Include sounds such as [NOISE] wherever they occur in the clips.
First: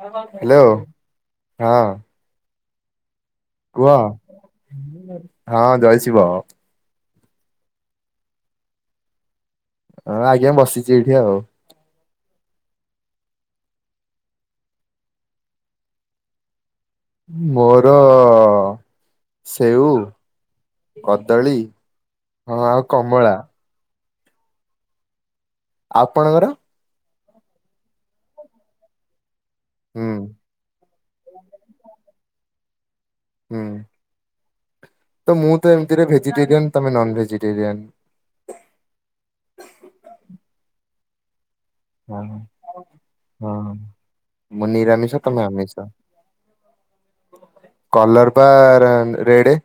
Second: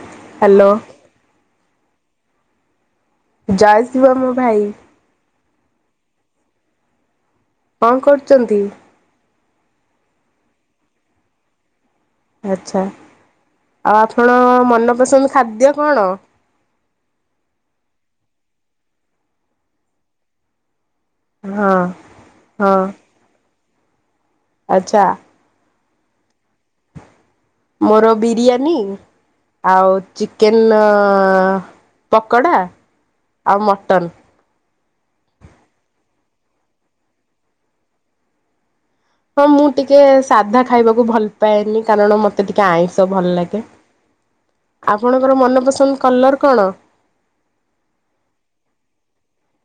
Hello ହଁ। ଜୟ କୁହ ଶିବ ମୋ ଭାଇ। ହଁ ଜୟ ଶିବ। କଣ କରୁଛନ୍ତି? ହଁ ଆଜ୍ଞା ବସିଛି ଏଇଠି ଆଉ। ଆଚ୍ଛା ଆଉ ଆପଣ ମନପସନ୍ଦ ଖାଦ୍ୟ କଣ? ମୋର ସେଉ କଦଳୀ ହଁ ହଁ ଆଉ କମଳା। ଆଚ୍ଛା। ଆପଣଙ୍କର? ମୋର ବିରିୟାନୀ ଆଉ ହୁଁ ଚିକ୍ ଚିକେନ୍ ଅ ପକୋଡ଼ା ହୁଁ ଆଉ ମଟନ୍। ତ ମୁଁ ତ ଏମିତିରେ ଭେଜିଟେରିଆନ ତମେ ନନ୍ ଭେଜିଟେରିଆନ୍। ହଁ ମୁଁ ଟିକେ ସାଧା ଖାଇବାକୁ ଭଲ ପାଏନି କାରଣ ହଁ ମତେ ଟିକେ ଆଇଁଷ ଭଲ ଲାଗେ। ହଁ ମୁଁ ନିରାମିଷ ଆପଣଙ୍କର ତମେ ଆମିଷ ମନପସନ୍ଦ କଲର କଣ? କଲର ବା ଆ ରେଡେ।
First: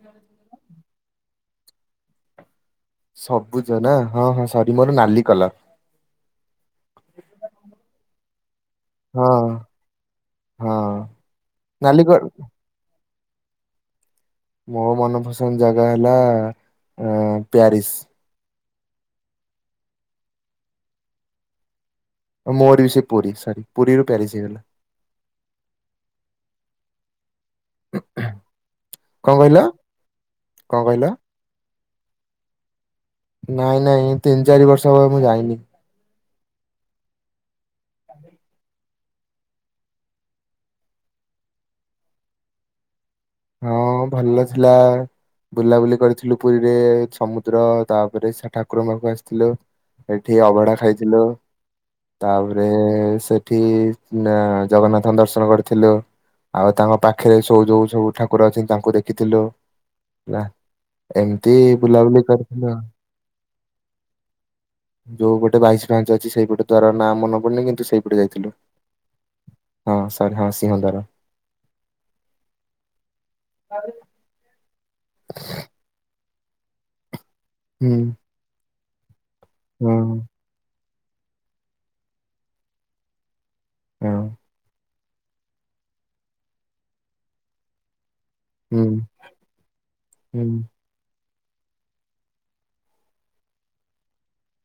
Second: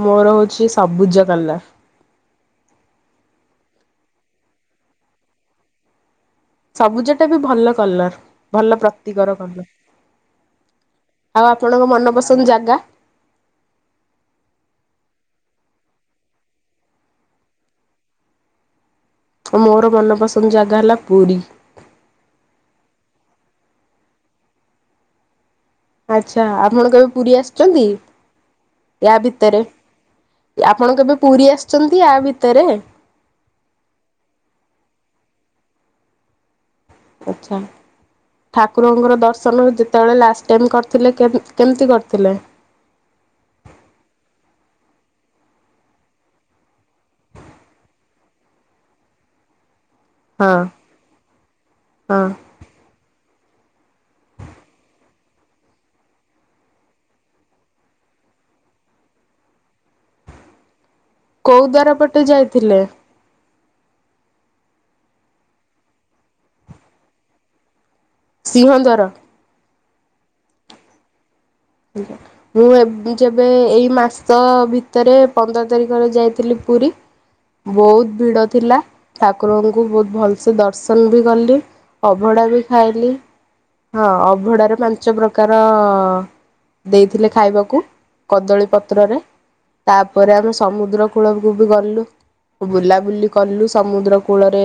ମୋର ହଉଛି ସବୁଜ କଲର। ସବୁଜ ନା ହଁ ହଁ ସରି ମୋର ନାଲି କଲର। ସବୁଜ ଟା ବି ଭଲ କଲର ଭଲ ପ୍ର ପ୍ରତୀକ ହଁ ର କଲର୍ ହଁ ଆଉ ଆପଣଙ୍କ ନାଲି କ ମନପସନ୍ଦ ଜାଗା? ମୋ ମନପସନ୍ଦ ଜାଗା ହେଲା ଆ ପ୍ୟାରିସ। ମୋର ମନପସନ୍ଦ ଜାଗା ହେଲା ପୁରୀ। ମୋର ବି ସେ ପୁରୀ ସରି ପୁରୀରୁ ପ୍ୟାରିସ୍ ହେଇ ଗଲା। ଆଚ୍ଛା ଆପଣ କେବେ ପୁରୀ ଆସିଛନ୍ତି? ୟା କଣ କହିଲ ଭିତରେ କଣ ଆପଣ କହିଲ? କେବେ ପୁରୀ ଆସିଛନ୍ତି ୟା ଭିତରେ? ନାଇଁ ନାଇଁ ତିନି ଚାରି ବର୍ଷ ହବ ମୁଁ ଯାଇନି। ଆଚ୍ଛା। ଠାକୁରଙ୍କର ଦର୍ଶନ ଯେତେବେଳେ ଲାଷ୍ଟ ଟାଇମ୍ କରିଥିଲେ କେମ କେମିତି କରିଥିଲେ? ହଁ ଭଲ ଥିଲା। ବୁଲାବୁଲି କରିଥିଲୁ ପୁରୀରେ ସମୁଦ୍ର ତାପରେ ସେ ଠାକୁରଙ୍କ ପାଖକୁ ଆସିଥିଲୁ। ଏଠି ହଁ ଅଭଢା ଖାଇଥିଲୁ ହଁ ତା ପରେ ସେଠି ନା ଜଗନ୍ନାଥଙ୍କ ଦର୍ଶନ କରିଥିଲୁ। ଆଉ ତାଙ୍କ ପାଖରେ ଶୋଉ ଯୋଉ ସବୁ ଠାକୁର ଅଛନ୍ତି ତାଙ୍କୁ ଦେଖିଥିଲୁ ନା। ଏମତି କୋଉ ଦ୍ୱାର ପଟେ ବୁଲାବୁଲି କରିଥିଲୁ ଯାଇଥିଲେ? ଆଉ। ଯୋଉ ପଟେ ବାଇଶି ପାହାଚ ଅଛି ସେଇପଟେ ଦ୍ୱାର ନାଁ ମନେ ପଡୁନି କିନ୍ତୁ ସେଇପଟେ ଯାଇଥିଲୁ। ସିଂହ ଦ୍ୱାର। ହଁ ସରି ହଁ ସିଂହ ଦ୍ୱାର। ମୁଁ ଏବେ ଯେବେ ଏଇ ମାସ ଭି ଭିତରେ ପନ୍ଦର ତାରିଖରେ ଯାଇଥିଲି ପୁରୀ ହୁଁ ବହୁତ ଭିଡ ଥିଲା। ଠାକୁରଙ୍କୁ ହଁ। ବହୁତ ଭଲସେ ଦର୍ଶନ ବି କଲି ଅଭଢା ବି ଖାଇଲି। ହଁ ଅଭଢା ରେ ପାଞ୍ଚ ପ୍ରକାର ଦେଇଥିଲେ ଖାଇବାକୁ କଦଳୀ ହୁଁ ପତ୍ରରେ ତାପରେ ହୁଁ ଆମେ ସମୁଦ୍ରକୁ ପୂଳକୁ ବି ଗଲୁ। ବୁଲାବୁଲି କଲୁ ସମୁଦ୍ର କୂଳରେ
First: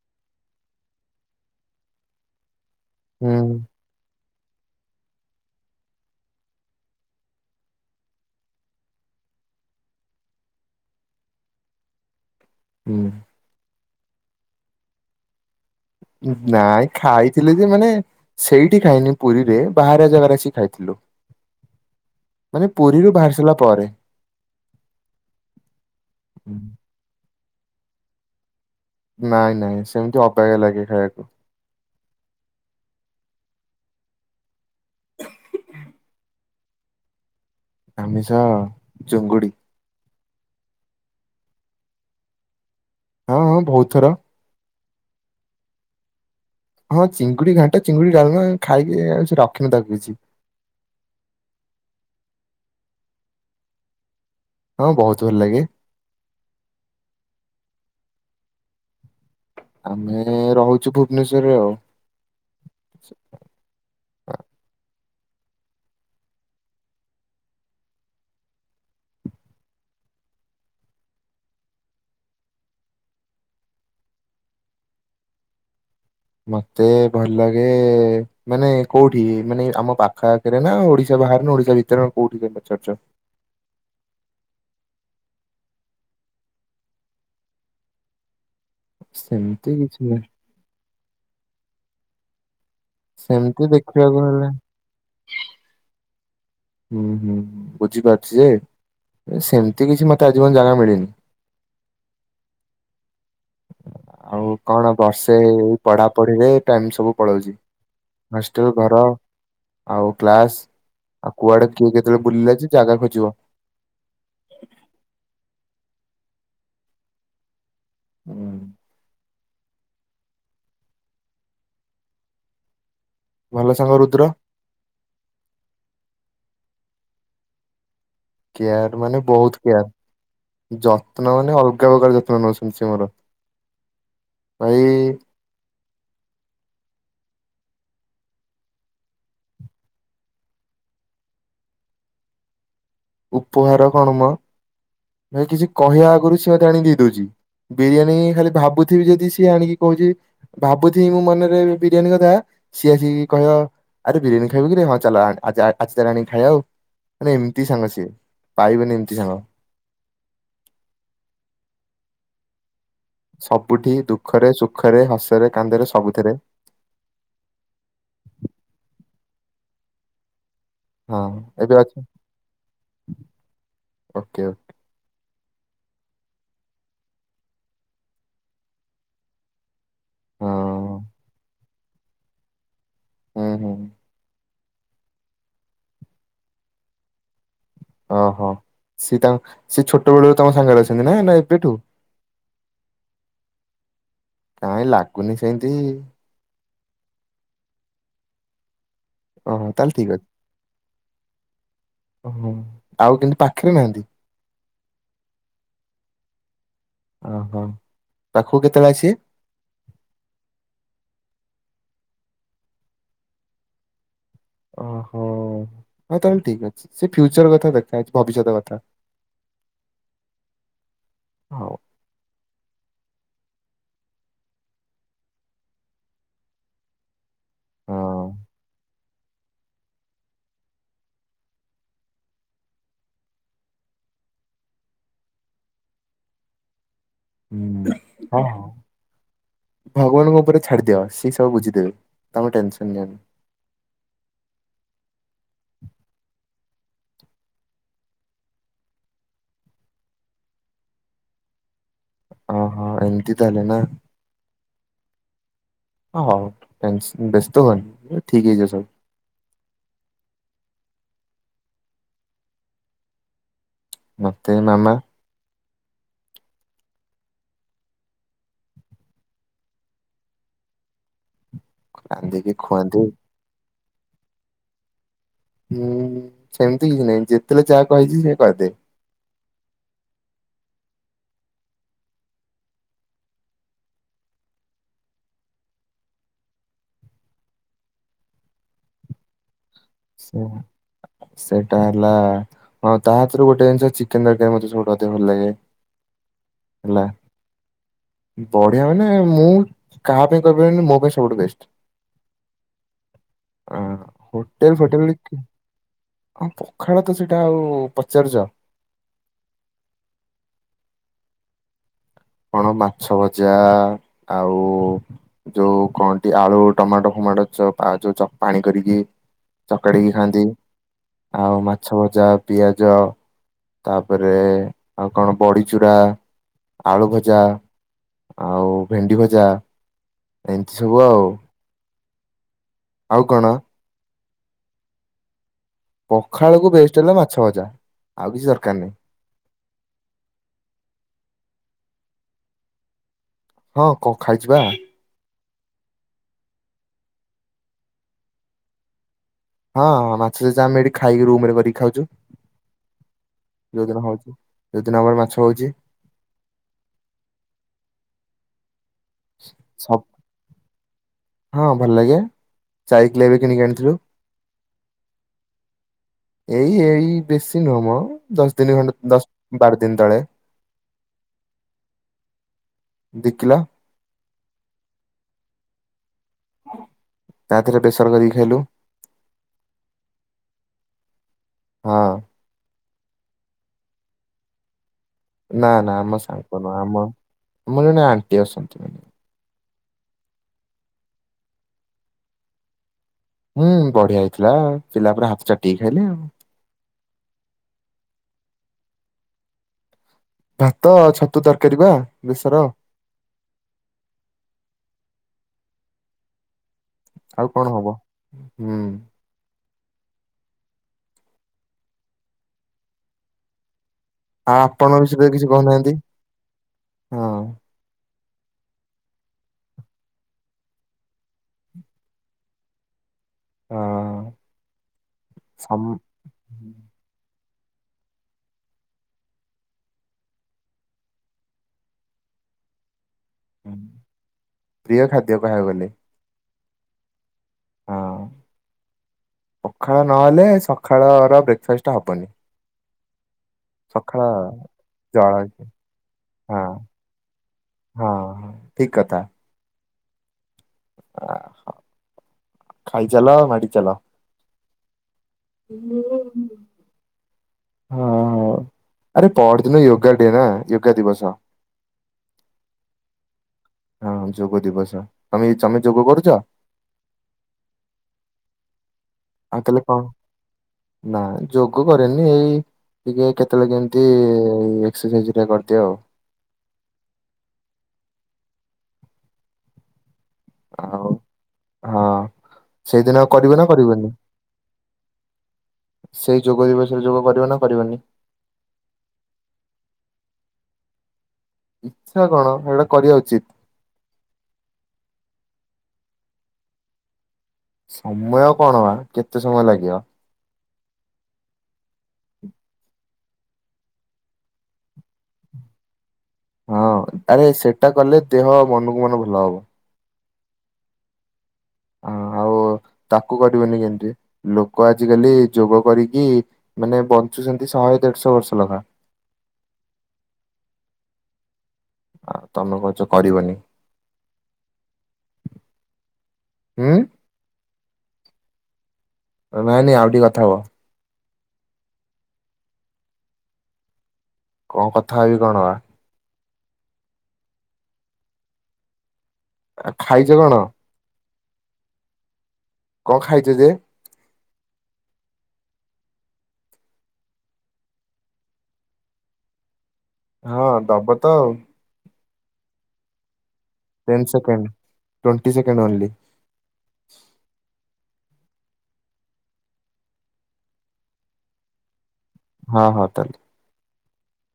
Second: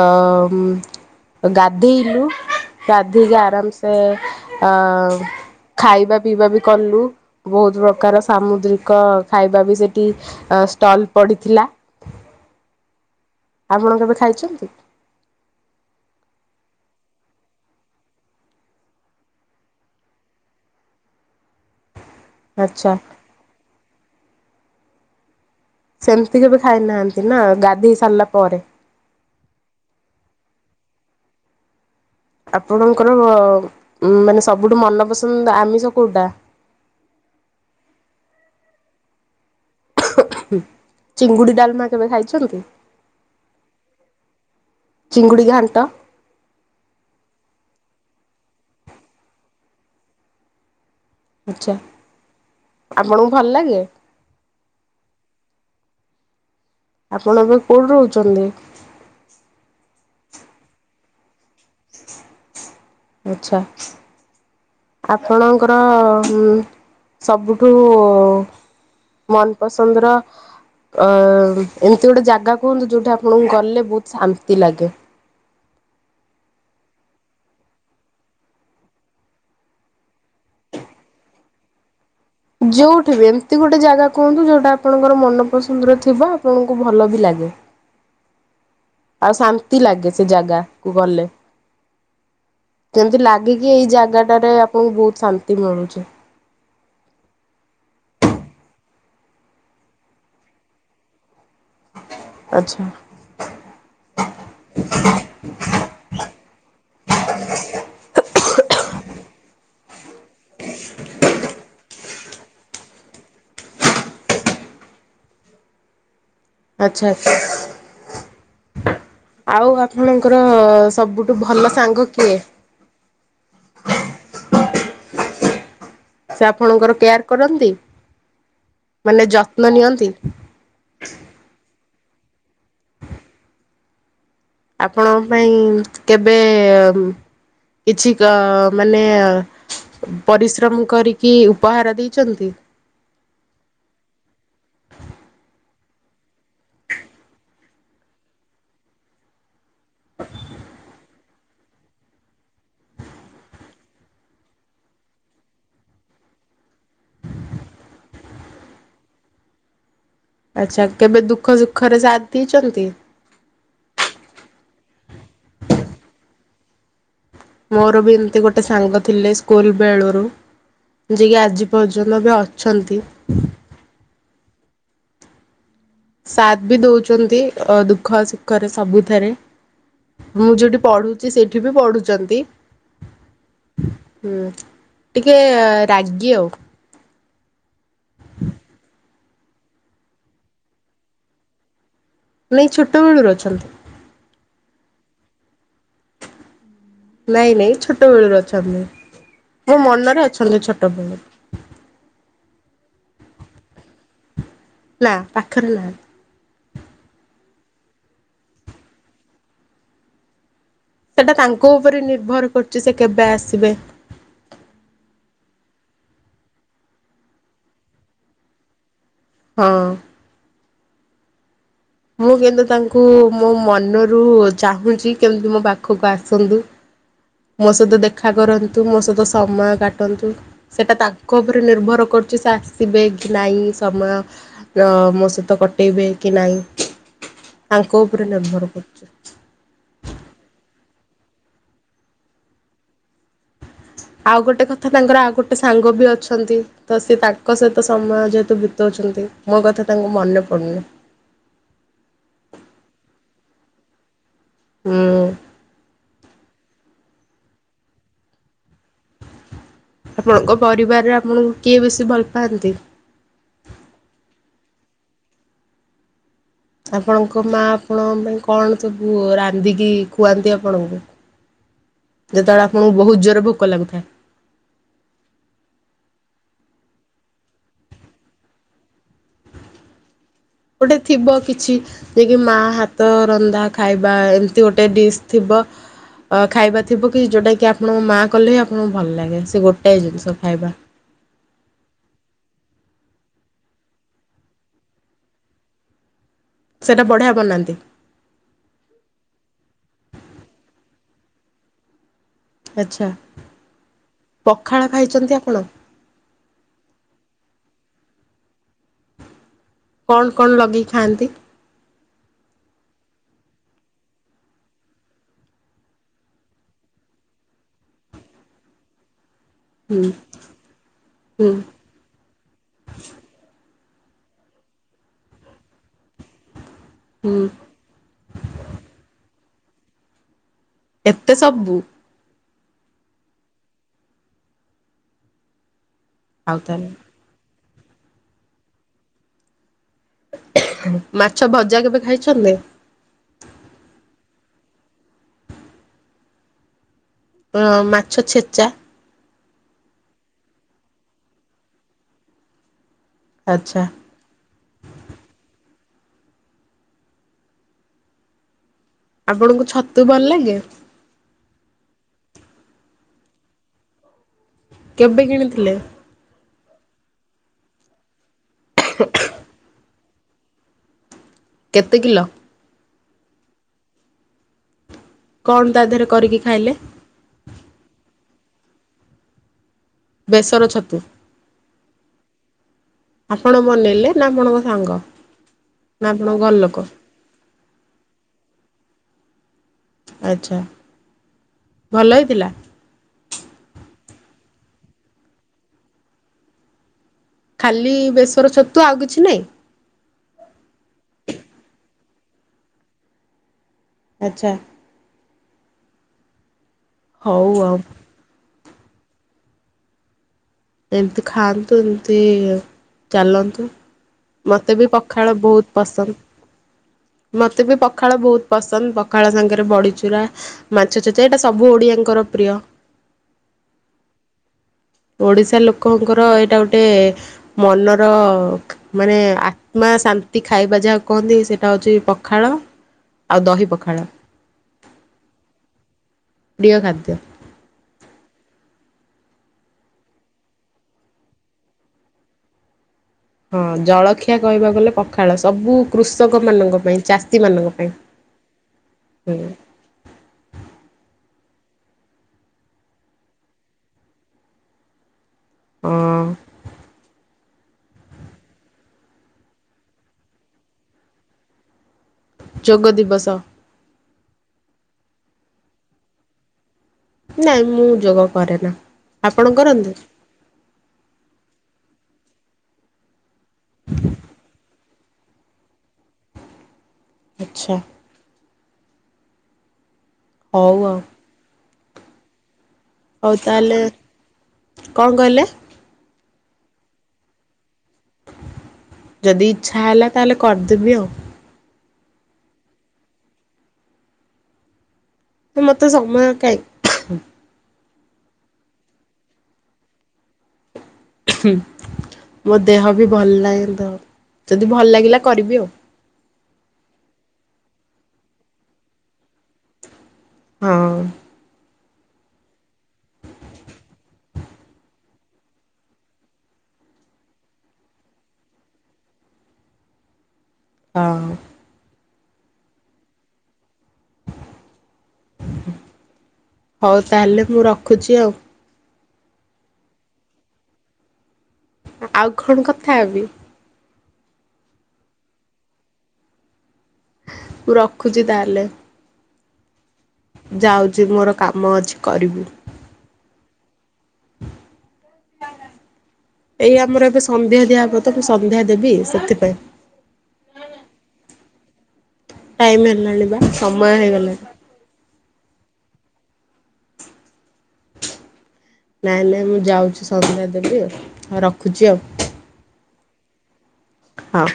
ଅ ମ-ମ ଗାଧେଇଲୁ ଗାଧେଇକି ହୁଁ ଆରାମ ସେ ଅ ଖାଇବା ପିଇବା ବି କଲୁ। ବହୁତ ପ୍ରକାର ସାମୁଦ୍ରିକ ଖାଇବା ବି ସେଠି ଷ୍ଟଲ ପଡିଥିଲା। ହଁ। ଆପଣ କେବେ ଖାଇଛନ୍ତି? ନାଇଁ ଖାଇଥିଲେ ଯେ ମାନେ ସେଇଠି ଖାଇନି ପୁରୀରେ ବାହାରେ ଜାଗାରେ ଆସିିକି ଖାଇଥିଲୁ। ମାନେ ଆଚ୍ଛା ପୁରୀରୁ ବାହାରି ସାରିଲା ପରେ। ସେମତି କେବେ ଖାଇନାହାନ୍ତି ନା ଗାଧେଇ ସାରିଲା ପରେ? ନାଇଁ ନାଇଁ ସେମତି ଅବାଗିଆ ଲାଗେ ଖାଇବାକୁ। ଆପଣଙ୍କର ମ-ମ ମାନେ ସବୁଠୁ ମନପସନ୍ଦ ଆମିଷ କୋଉଟା? ଆମିଷ ଚୁଙ୍ଗୁଡି। ଚିଙ୍ଗୁଡି ଡାଲମା କେବେ ଖାଇଛନ୍ତି? ହଁ ହଁ ବହୁତଥର। ଚିଙ୍ଗୁଡି ଘାଣ୍ଟ? ହଁ ଚିଙ୍ଗୁଡି ଘାଣ୍ଟ ଚିଙ୍ଗୁଡି ଡାଲମା ଖାଇକି ଆଉ ସେ ରଖିନୁ ତାକୁ କିଛି। ଆଚ୍ଛା ଆପଣଙ୍କୁ ଭଲ ଲାଗେ? ହଁ ବହୁତ ଭଲ ଲାଗେ। ଆପଣ ଏବେ କୋଉଠି ରହୁଛନ୍ତି? ଆମେ ରହୁଛୁ ଭୁବନେଶ୍ଵରରେ ଆଉ। ଆଚ୍ଛା। ଆପଣଙ୍କର ମ-ମ ସବୁଠୁ ମନପସନ୍ଦର ଅ ଏମତି ଗୋଟେ ଜାଗା କୁହନ୍ତୁ ଯୋଉଠି ଆପଣଙ୍କୁ ଗଲେ ବହୁତ ଶାନ୍ତି ଲାଗେ। ମତେ ଭଲ ଲାଗେ, ମାନେ କୋଉଠି ମାନେ ଆମ ପାଖ ଆଖରେ ନା ଓଡିଶା ବାହାରେ ନା ଓଡିଶା ଭିତରେ କୋଉଠି ତମେ ପଚାରୁଛ? ଯୋଉଠି ବି ଏମିତି ଗୋଟେ ଜାଗା କୁହନ୍ତୁ ଯୋଉଟା ଆପଣଙ୍କର ମନପସନ୍ଦର ଥିବ ଆପଣଙ୍କୁ ଭଲ ବି ଲାଗେ ଆଉ ସେମିତି ଶାନ୍ତି କିଛି ଲାଗେ ସେ ନାହିଁ ଜାଗା କୁୁ ଗଲେ କେମିତି ସେମିତି ଲାଗିକି ଏଇ ଦେଖିବାକୁ ହେଲେ ଜାଗାଟାରେ ଆପଣଙ୍କୁ ବହୁତ ଶାନ୍ତି ମିଳୁଛି। ହୁଁ ହୁଁ ବୁଝିପାରୁଛି ଯେ ସେମିତି କିଛି ମତେ ଆଜି ପର୍ଯନ୍ତ ଜାଗା ମିଳିନି। ଆଚ୍ଛା। ଆଉ କଣ ବର୍ଷେ ଏଇ ପଢା ପଢ଼ିରେ ଟାଇମ ସବୁ ପଳାଉଛି। ହଷ୍ଟେଲ ଘର ଆଉ କ୍ଲାସ, ଆଉ କୁଆଡେ କିଏ କେତେବେଳେ ବୁଲିଲା ଜାଗା ଖୋଜିବ। ଆଚ୍ଛା ଆଚ୍ଛା। ହୁଁ [INAUDIBLE] ଆଉ ଆପଣଙ୍କର ସବୁଠୁ ଭଲ ସାଙ୍ଗ କିଏ, ଭଲ ସାଙ୍ଗ ରୁଦ୍ର, ସେ ଆପଣଙ୍କର କେୟାର କରନ୍ତି। କେୟାର ମାନେ ବହୁତ ଯତ୍ନ କେୟାର ନିଅନ୍ତି ଯତ୍ନ ମାନେ ଅଲଗା ପ୍ରକାର ଯତ୍ନ ନେଉଛନ୍ତି ସେ ମୋର ଭାଇ ଆପଣଙ୍କ ପାଇଁ କେବେ କିଛି ଗା ମାନେ ପରିଶ୍ରମ କରିକି ଉପହାର ଦେଇଛନ୍ତି। ଉପହାର, କଣ ମ ନ କିଛି କହିବା ଆଗରୁ ସିଏ ମତେ ଆଣି ଦେଇ ଦଉଛି। ବିରିୟାନୀ ଖାଲି ଭାବୁଥିବି ଯଦି ସିଏ ଆଣିକି କହୁଛି ଭାବୁ ଥିବି ମୁଁ ମନରେ ବିରିୟାନୀ କଥା ସିଏ ଆସିକି କହିବ ଆରେ ବିରିୟାନୀ ଖାଇବୁ କିରେ ହଁ ଚାଲ ଆଜି ତାହେଲେ ଆଣିକି ଖାଇବା ଆଉ। ମାନେ ଏମିତି ସାଙ୍ଗ ସିଏ ପାଇବେନି ଏମିତି ସାଙ୍ଗ, ଆଚ୍ଛା କେବେ ଦୁଃଖ ସୁଖରେ ସାଥ୍ ଦେଇଛନ୍ତି। ସବୁଠି ଦୁଃଖରେ ସୁଖରେ ହସରେ କାନ୍ଦରେ, ସବୁଥିରେ ମୋର ବି ଏମିତି ଗୋଟେ ସାଙ୍ଗ ଥିଲେ ସ୍କୁଲ ବେଳୁରୁ ହଁ ଯଏକି ଆଜି ଏବେ ଅଛି ପର୍ଯ୍ୟନ୍ତ ବି ଅଛନ୍ତି। ଓକେ ସାଥ୍ ବି ଦଉଛନ୍ତି। ଅ ଦୁଃଖ ସୁଖରେ ସବୁଥିରେ ମୁଁ ଯୋଉଠି ହଁ ପଢୁଛି ସେଠି ବି ପଢୁଛନ୍ତି। ହୁଁ ହୁଁ, ହଁ ଟିକେ ରାଗି ଆଉ ଓହୋ ସିଏ ତାଙ୍କ ସିଏ ଛୋଟ ବେଳୁ ତମ ସାଙ୍ଗରେ ଅଛନ୍ତି। ନା ଏବେଠୁ ନାଇଁ ଛୋଟ ବେଳୁରୁ ଅଛନ୍ତି। କାହିଁ ଲାଗୁନି ସେମିତି, ନାଇଁ ନାଇଁ ଛୋଟ ବେଳୁରୁ ଅଛନ୍ତି। ଓହୋ ମୋ ତାହଲେ ଠିକ ମନରେ ଅଛି। ଅଛନ୍ତି ଛୋଟ ବେଳୁ ଆଉ କିନ୍ତୁ ପାଖରେ ନାହାନ୍ତି। ନା ପାଖରେ ନାହାନ୍ତି ଓହୋ ପାଖକୁ କେତେବେଳେ ଆସିବେ। ସେଟା ତାଙ୍କ ଉପରେ ନିର୍ଭର କରୁଛି। ସେ କେବେ ଆସିବେ ଓହୋ ହଉ ତାହେଲେ ଠିକ ଅଛି ସେ ଫ୍ୟୁଚର କଥା ଦେଖାଛି ଭବିଷ୍ୟତ କଥା, ହଁ। ହଉ। ମୁଁ କିନ୍ତୁ ତାଙ୍କୁ ମୋ ମନରୁ ଚାହୁଁଛି କେମିତି ମୋ ପାଖକୁ ଆସନ୍ତୁ। ମୋ ସହିତ ହଁ ଦେଖା କରନ୍ତୁ ମୋ ସହିତ ସମୟ କାଟନ୍ତୁ। ସେଟା ତାଙ୍କ ଉପରେ ନିର୍ଭର କରୁଛି ସେ ଆସିବେ କି ନାଇଁ ସମୟ। ଅ ମୋ ସହିତ କଟେଇବେ କି ନାଇଁ ହୁଁ ତାଙ୍କ ଉପରେ ହଁ ହଁ। ନିର୍ଭର କରୁଛି। ଭଗବାନଙ୍କ ଉପରେ ଛାଡିଦିଅ ସି ସବୁ ବୁଝିଦେବେ ତମେ ଟେନସନ ନିଅନି। ଆଉ ଗୋଟେ କଥା ତାଙ୍କର ଆଉ ଗୋଟେ ସାଙ୍ଗ ବି ଅଛନ୍ତି। ତ ସେ ତାଙ୍କ ସହିତ ସମୟ ଯେହେତୁ ବିତାଉଛନ୍ତି ମୋ କଥା ତାଙ୍କୁ ମନେ ପଡ଼ୁନି। ଓ ହୋ ଏମିତି ତାଲେ ନା। ହଁ। ହଉ ଟେନସନ୍ ବ୍ୟସ୍ତ ହୁଅନି ଠିକ୍ ହେଇଯିବ ସବୁ। ଆପଣଙ୍କ ପରିବାରରେ ଆପଣଙ୍କୁ କିଏ ବେଶୀ ଭଲ ପାଆନ୍ତି। ମେ ମାମା। ଆପଣଙ୍କ ମା ଆପଣଙ୍କ ପାଇଁ କଣ ସବୁ ରାନ୍ଧିକି ଖୁଆନ୍ତି ଆପଣଙ୍କୁ। ରାନ୍ଧିକି ଯେତେବେଳେ ଆପଣଙ୍କୁ ଖୁଆନ୍ତି ବହୁତ ଜୋରରେ ଭୋକ ଲାଗୁଥାଏ। ହୁଁ ସେମିତି କିଛି ନାହିଁ ଯେତେବେଳେ ଯାହା କହିଛି ସେ କରିଦିଏ। ଗୋଟେ ଥିବ କିଛି। ଯିଏକି ମା ହାତ ରନ୍ଧା ଖାଇବା ଏମିତି ଗୋଟେ ଡିସ୍ ଥିବ। ଅ ଖାଇବା ଥିବ କି ଯୋଉଟା କି ଆପଣଙ୍କ ମା କଲେ ହ ଆପଣଙ୍କୁ ଭଲ ଲାଗେ ସେ ଗୋଟାଏ ଜିନିଷ ଖାଇବା। ସେଟା ହେଲା। ହଁ ତା ହାତରୁ ଗୋଟେ ଜିନିଷ ଚିକେନ ତରକାରୀ ମତେ ସବଠୁ ଅଧିକ ଭଲ ଲାଗେ। ହେଲା। ସେଇଟା ବଢ଼ିଆ ବାନାନ୍ତି। ବଢିଆ ମାନେ ମୁଁ କାହା ପାଇଁ କହିବିନି ମୋ ପାଇଁ ସବୁଠୁ ବେଷ୍ଟ। ଆଚ୍ଛା ହୋଟେଲ ପଖାଳ ଫୋଟେଲ କି- ଖାଇଛନ୍ତି ଆପଣ। ହଁ ପଖାଳ ତ ସେଇଟା ଆଉ ପଚାରୁଛ। କଣ କଣ ଲଗେଇ ଖାଆନ୍ତି। କଣ ମାଛ ଭଜା ଆଉ। ଯୋଉ କଣନ୍ତି ଆଳୁ, ଟମାଟୋ ଫମାଟୋ ଯୋଉ ପାଣି କରିକି। ହୁଁ ଚକଡିକି ଖାଆନ୍ତି ହୁଁ ଆଉ ମା ମାଛଭଜା, ପିଆଜ, ତାପରେ ଆଉ କଣ ବଡ଼ିଚୁରା। ହୁଁ ଆଳୁଭଜା ଆଉ ଭେଣ୍ଡିଭଜା ଏମିତି ସବୁ ଆଉ। କବୁ [UNINTELLIGIBLE] ଆଉ କଣ। ଆଉ ପଖାଳକୁ ତାହେଲେ ବେଷ୍ଟ ହେଲେ ମାଛଭଜା ଆଉ କିଛି ଦରକାର ନାହିଁ। ମାଛ ଭଜା କେବେ ଖାଇଛନ୍ତି। ହଁ କଁ ଖାଇଛିି ପା। ଅ ମାଛ ଛେଚା। ହଁ ମାଛ ଛେଚା ଆମେ ଏଠି ଖାଇକି ରୁମରେ କରିକି ଖାଉଛୁ ଆଚ୍ଛା ଯୋଉଦିନ ହଉଛି। ଯଉଦିନ ଆମର ମାଛ ହଉଛି। ଆପଣଙ୍କୁ ସବ ଛତୁ ଭଲ ଲାଗେ। ହଁ ଭଲ ଲାଗେ ଯାଇଥିଲି ଏବେ କିଣିକି ଆଣିଥିଲୁ। କେବେ କିଣିଥିଲେ,। ଏଇ ଏଇ ବେଶୀ ନୁହମ ଦଶ ଦିନ ଖଣ୍ଡ ଦଶ ବାର ଦିନ ତଳେ। କେତେ କିଲ। ଦି କିଲ। କଣ ତା ଦେହରେ କରିକି ଖାଇଲେ, ତା ଦେହରେ ପ୍ରେସର କରିକି ଖାଇଲୁ। ବେସର ଛତୁ। ହଁ ଆପଣ ବନେଇଲେ ନା ଆପଣଙ୍କ ସାଙ୍ଗ? ନା ନା ଆମ ଆପଣଙ୍କ ଘର ସାଙ୍ଗ ନୁହଁ ଲୋକ? ଆମ ଆମର ଜଣେ ଆଣ୍ଟି ଆସନ୍ତି- ଆଚ୍ଛା ଭଲ ହେଇଥିଲା। ହୁଁ ବଢିଆ ହେଇଥିଲା ପିଲା ପୁରା ହାତଟ ଚାଟିକି ଖାଇଲେ ଆଉ। ଖାଲି ବେେଶର ଛତୁ ଆଉ କିଛି ନାହିଁ। ଭାତ ଆଉ ଛତୁ ତରକାରୀ ବା ବେଶର। ଆଚ୍ଛା ଆଉ କଣ ହବ ହୁଁ। ଏମିତି ଖାଆନ୍ତୁ ଏମିତି ଚାଲନ୍ତୁ। ଆଉ ମତେ ବି ଆପଣଙ୍କ ବିଷୟରେ ପଖାଳ କିଛି ବହୁତ କହୁନାହାନ୍ତି ପସନ୍ଦ। ହଁ ମତେ ବି ପଖାଳ ବହୁତ ପସନ୍ଦ ପଖାଳ ସାଙ୍ଗରେ ବଡ଼ିଚୁରା। ମାଛଛେଚା ଏଇଟା ସବୁ ଓଡ଼ିଆଙ୍କର ପ୍ରିୟ। ହଁ ଓଡିଶା ସମ ଲୋକଙ୍କର ଏଇଟା ଗୋଟେ ମନର ମାନେ ଆତ୍ମା ଶାନ୍ତି ଖାଇବା ଯାହା କୁହନ୍ତି ସେଇଟା ହଉଛି ପଖାଳ। ଆଉ ଦହି ହୁଁ, ପଖାଳ ପ୍ରିୟ ଖାଦ୍ୟ କହିବାକୁ ଗଲେ ପ୍ରିୟ ଖାଦ୍ୟ। ହଁ [INAUDIBLE] ପଖାଳ ନହେଲେ ସକାଳ ର ବ୍ରେକ ଫାଷ୍ଟ ହବନି। ହଁ ସକାଳ ଜଳଖିଆ କହିବାକୁ ଗଲେ ଜଳ ପଖାଳ ସବୁ କୃଷକ ହଁ ମାନଙ୍କ ପାଇଁ ଚାଷୀ ମାନଙ୍କ ପାଇଁ। [UNINTELLIGIBLE] ହଁ ହଁ ଠିକ କଥା। ହୁଁ ଖାାଇ ଚାଲ ମାଡ଼ି ଚାଲ। ହୁଁ ହଁ [UNINTELLIGIBLE] ହଁ ହ ଆରେ ପର୍ରଦିନ ୟୋଗା ଡେ ନା ୟୋଗା ଦିବସ। ଯୋଗ ଦିବସ। ହଁ ଯୋଗ ଦିବସ ତମେ ତମେ ଯୋଗ କରୁଛ? ନାଇଁ ମୁଁ ଯୋଗ କରେ ନା ଆପଣ ଆଉ ତାହେଲେ କରନ୍ତି? କଣ ନା ଯୋଗ କରେନି ଏଇ ଟିକେ କେତେବେଳେ କେମିତି [UNINTELLIGIBLE] କରିଦିଏ ଆଉ। ଆଚ୍ଛା। ହଉ ଆଉ। ହଁ ସେଇଦିନ ହଉ କରିବ ନା ତାହେଲେ କରିବନି? କଣ କହିଲେ? ସେଇ ଯୋଗ ଦିବସ ରେ ଯୋଗ କରିବ ନା କରିବନି? ଯଦି ଇଛା ହେଲା ତାହେଲେ କରିଦେବି ଆଉ। ଇଚ୍ଛା କଣ ସେଇଟା କରିବା ଉଚିତ। ମୋତେ ସମୟ କାଇଁ। ସମୟ କଣ ବା କେତେ ସମୟ ଲାଗିବ। ମୋ ଦେହ ବି ଭଲ ନାହିଁ ଦ ଯଦି ଭଲ ଲାଗିଲା କରିବି ଆଉ। ହଁ ଆରେ ସେଟା କଲେ ଦେହ ମନକୁ ମନ ଭଲ ହବ। ହଁ। ଆଉ [INAUDIBLE] ତାକୁ କରିବନି କେମିତି ଲୋକ ଆଜିକାଲି ଯୋଗ କରିକି ମାନେ ବଞ୍ଚୁଛନ୍ତି ଶହେ ଦେଢଶ ବର୍ଷ ଲେଖା। ହଁ। ଆ ତମେ କଚ କରିବନି? ହୁଁ ହଉ ତାହେଲେ ମୁଁ ରଖୁଚି ଆଉ। ନାଇ ନାଇଁ ଆଉ ଟିକେ କଥା ହୁଅ ଆଉ କଣ କଥା ହେବି? କଣ କଥା ହେବି କଣ ବା? ମୁଁ ରଖୁଛି ତାହେଲେ? ଆ ଖାଇଛ କଣ? ଯେ ମୋର କାମ ଅଛି କରିବୁ କଣ ଖାଇଛ ଯେ? [INAUDIBLE] [UNINTELLIGIBLE] ଏଇ ଆମର ଏବେ ସନ୍ଧ୍ୟା ଦିଆହବ ତ ମୁଁ ସନ୍ଧ୍ୟା ଦେବି ସେଥିପାଇଁ। ହଁ ଦବ ତ ଆଉ। ଟାଇମ୍ ହେଲାଣି ବା। ସମୟ [UNINTELLIGIBLE] ଟେନ୍ ହେଇଗଲାଣି। ସେକେଣ୍ଡ୍ [UNINTELLIGIBLE] ନାଇଁ ନାଇଁ ମୁଁ ଯାଉଛି ସନ୍ଧ୍ୟା ଦେବି ଆଉ ରଖୁଚି ଆଉ। ହଁ ହଉ ତା ଲେ ହଁ।